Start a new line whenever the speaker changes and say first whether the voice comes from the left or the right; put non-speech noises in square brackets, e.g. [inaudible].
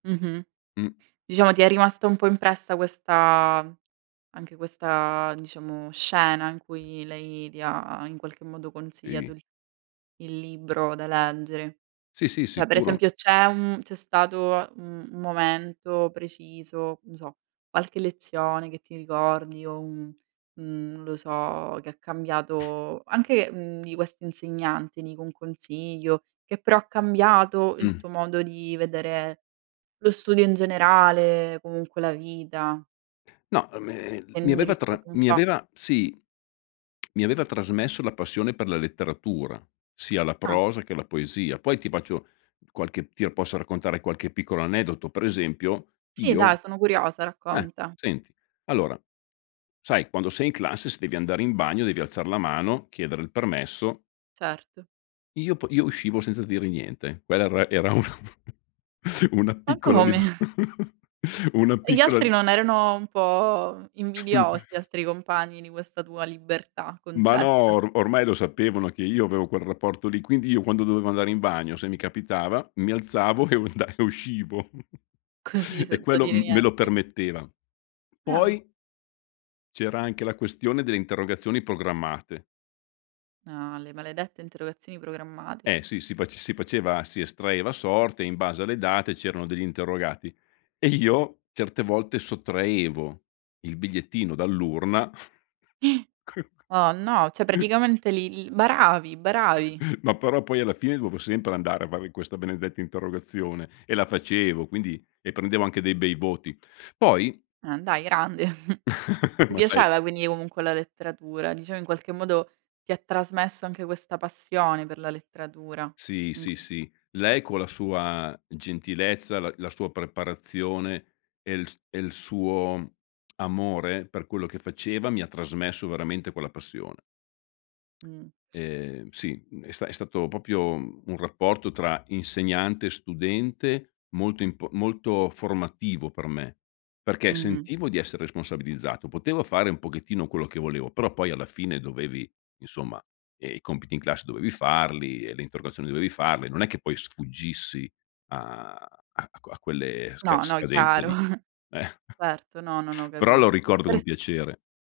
right: Mh-mh.
left: Mh.
right: Diciamo ti è rimasta un po' impressa questa anche questa diciamo, scena in cui lei ti ha, in qualche modo, consigliato
left: Ehi.
right: il libro da leggere.
left: Sì, sì,
right: Cioè per
left: sicuro.
right: esempio, c'è un mhmm, c'è stato un un momento preciso, non so, qualche lezione che ti ricordi o un un non lo so, che ha
left: [chuckles]
right: cambiato anche, mhmm, di questa insegnante, dico un consiglio, che però ha cambiato il
left: Mh.
right: tuo modo di vedere lo studio in generale, comunque la vita.
left: No e me
right: Ha
left: mi aveva tra
right: indirizzato un
left: mi
right: po'.
left: aveva sì, [tsk] mi aveva trasmesso la passione per la letteratura, sia la
right: Ah.
left: prosa che la poesia. Poi ti faccio qualche ti lo posso raccontare qualche piccolo aneddoto, per esempio,
right: Sì,
left: io
right: dai. Sono curiosa,
left: eh,
right: racconta.
left: senti. Allora, sai quando sei in classe devi andare in bagno devi alzare la mano, chiedere il permesso
right: Certo.
left: io po io uscivo senza dire niente. Quella era era una [chuckles] una
right: Ma
left: piccola lib
right: come?
left: [chuckles] una
right: E gli
left: piccola
right: altri non erano un po' invidiosi,
left: [chuckles]
right: gli altri compagni, di questa tua libertà
left: Ma no!
right: concessa?
left: Or ormai lo sapevano che io avevo quel rapporto lì, quindi io quando dovevo andare in bagno, se mi capitava, mi alzavo e unda e uscivo
right: Così
left: [chuckles] e
right: senza
left: quello
right: dire
left: m me lo
right: niente.
left: permetteva,
right: Ah.
left: poi c'era anche la questione delle interrogazioni programmate.
right: Ah, le maledette interrogazioni programmate.
left: Eh, sì. Si faces si faceva si estraeva a sorte, in base alle date c'erano degli interrogati e io certe volte sottraevo il bigliettino dall'urna
right: [gasps] Oh, no. Cioè
left: [chuckles]
right: praticamente li li baravi, baravi.
left: [chuckles] Ma però poi alla fine dove sempre andare a fare questa benedetta interrogazione, e la facevo, quindi e prendevo anche dei bei voti. Poi
right: Ah dai, grande. [chuckles]
left: [laughs]
right: Ti
left: Ma sai
right: piaceva quindi comunque la letteratura. Diciamo in qualche modo ti trasmesso anche questa passione per la letteratura.
left: Sì,
right: Mh.
left: sì, sì. Lei con la sua gentilezza, la la sua preparazione e il s e il suo [tsk] amore per quello che faceva mi ha trasmesso veramente quella passione.
right: Mh.
left: Ehm, sì è sta è stato proprio un rapporto tra insegnante e studente molto imp molto formativo per me. Perché
right: Mh-mh.
left: sentivo di essere responsabilizzato, potevo fare un pochettino quello che volevo, però poi alla fine dovevi insomma, ehm, i compiti in classe dovevi farli e le interrogazioni dovevi farle, non è che poi sfuggissi a a qu a quelle sca
right: No, no,
left: scadenze
right: chiaro.
left: lì. Eh.
right: [chuckles]
left: [chuckles]
right: Erto. No, no, no,
left: Però lo
right: capisco.
left: ricordo con
right: Pers
left: piacere.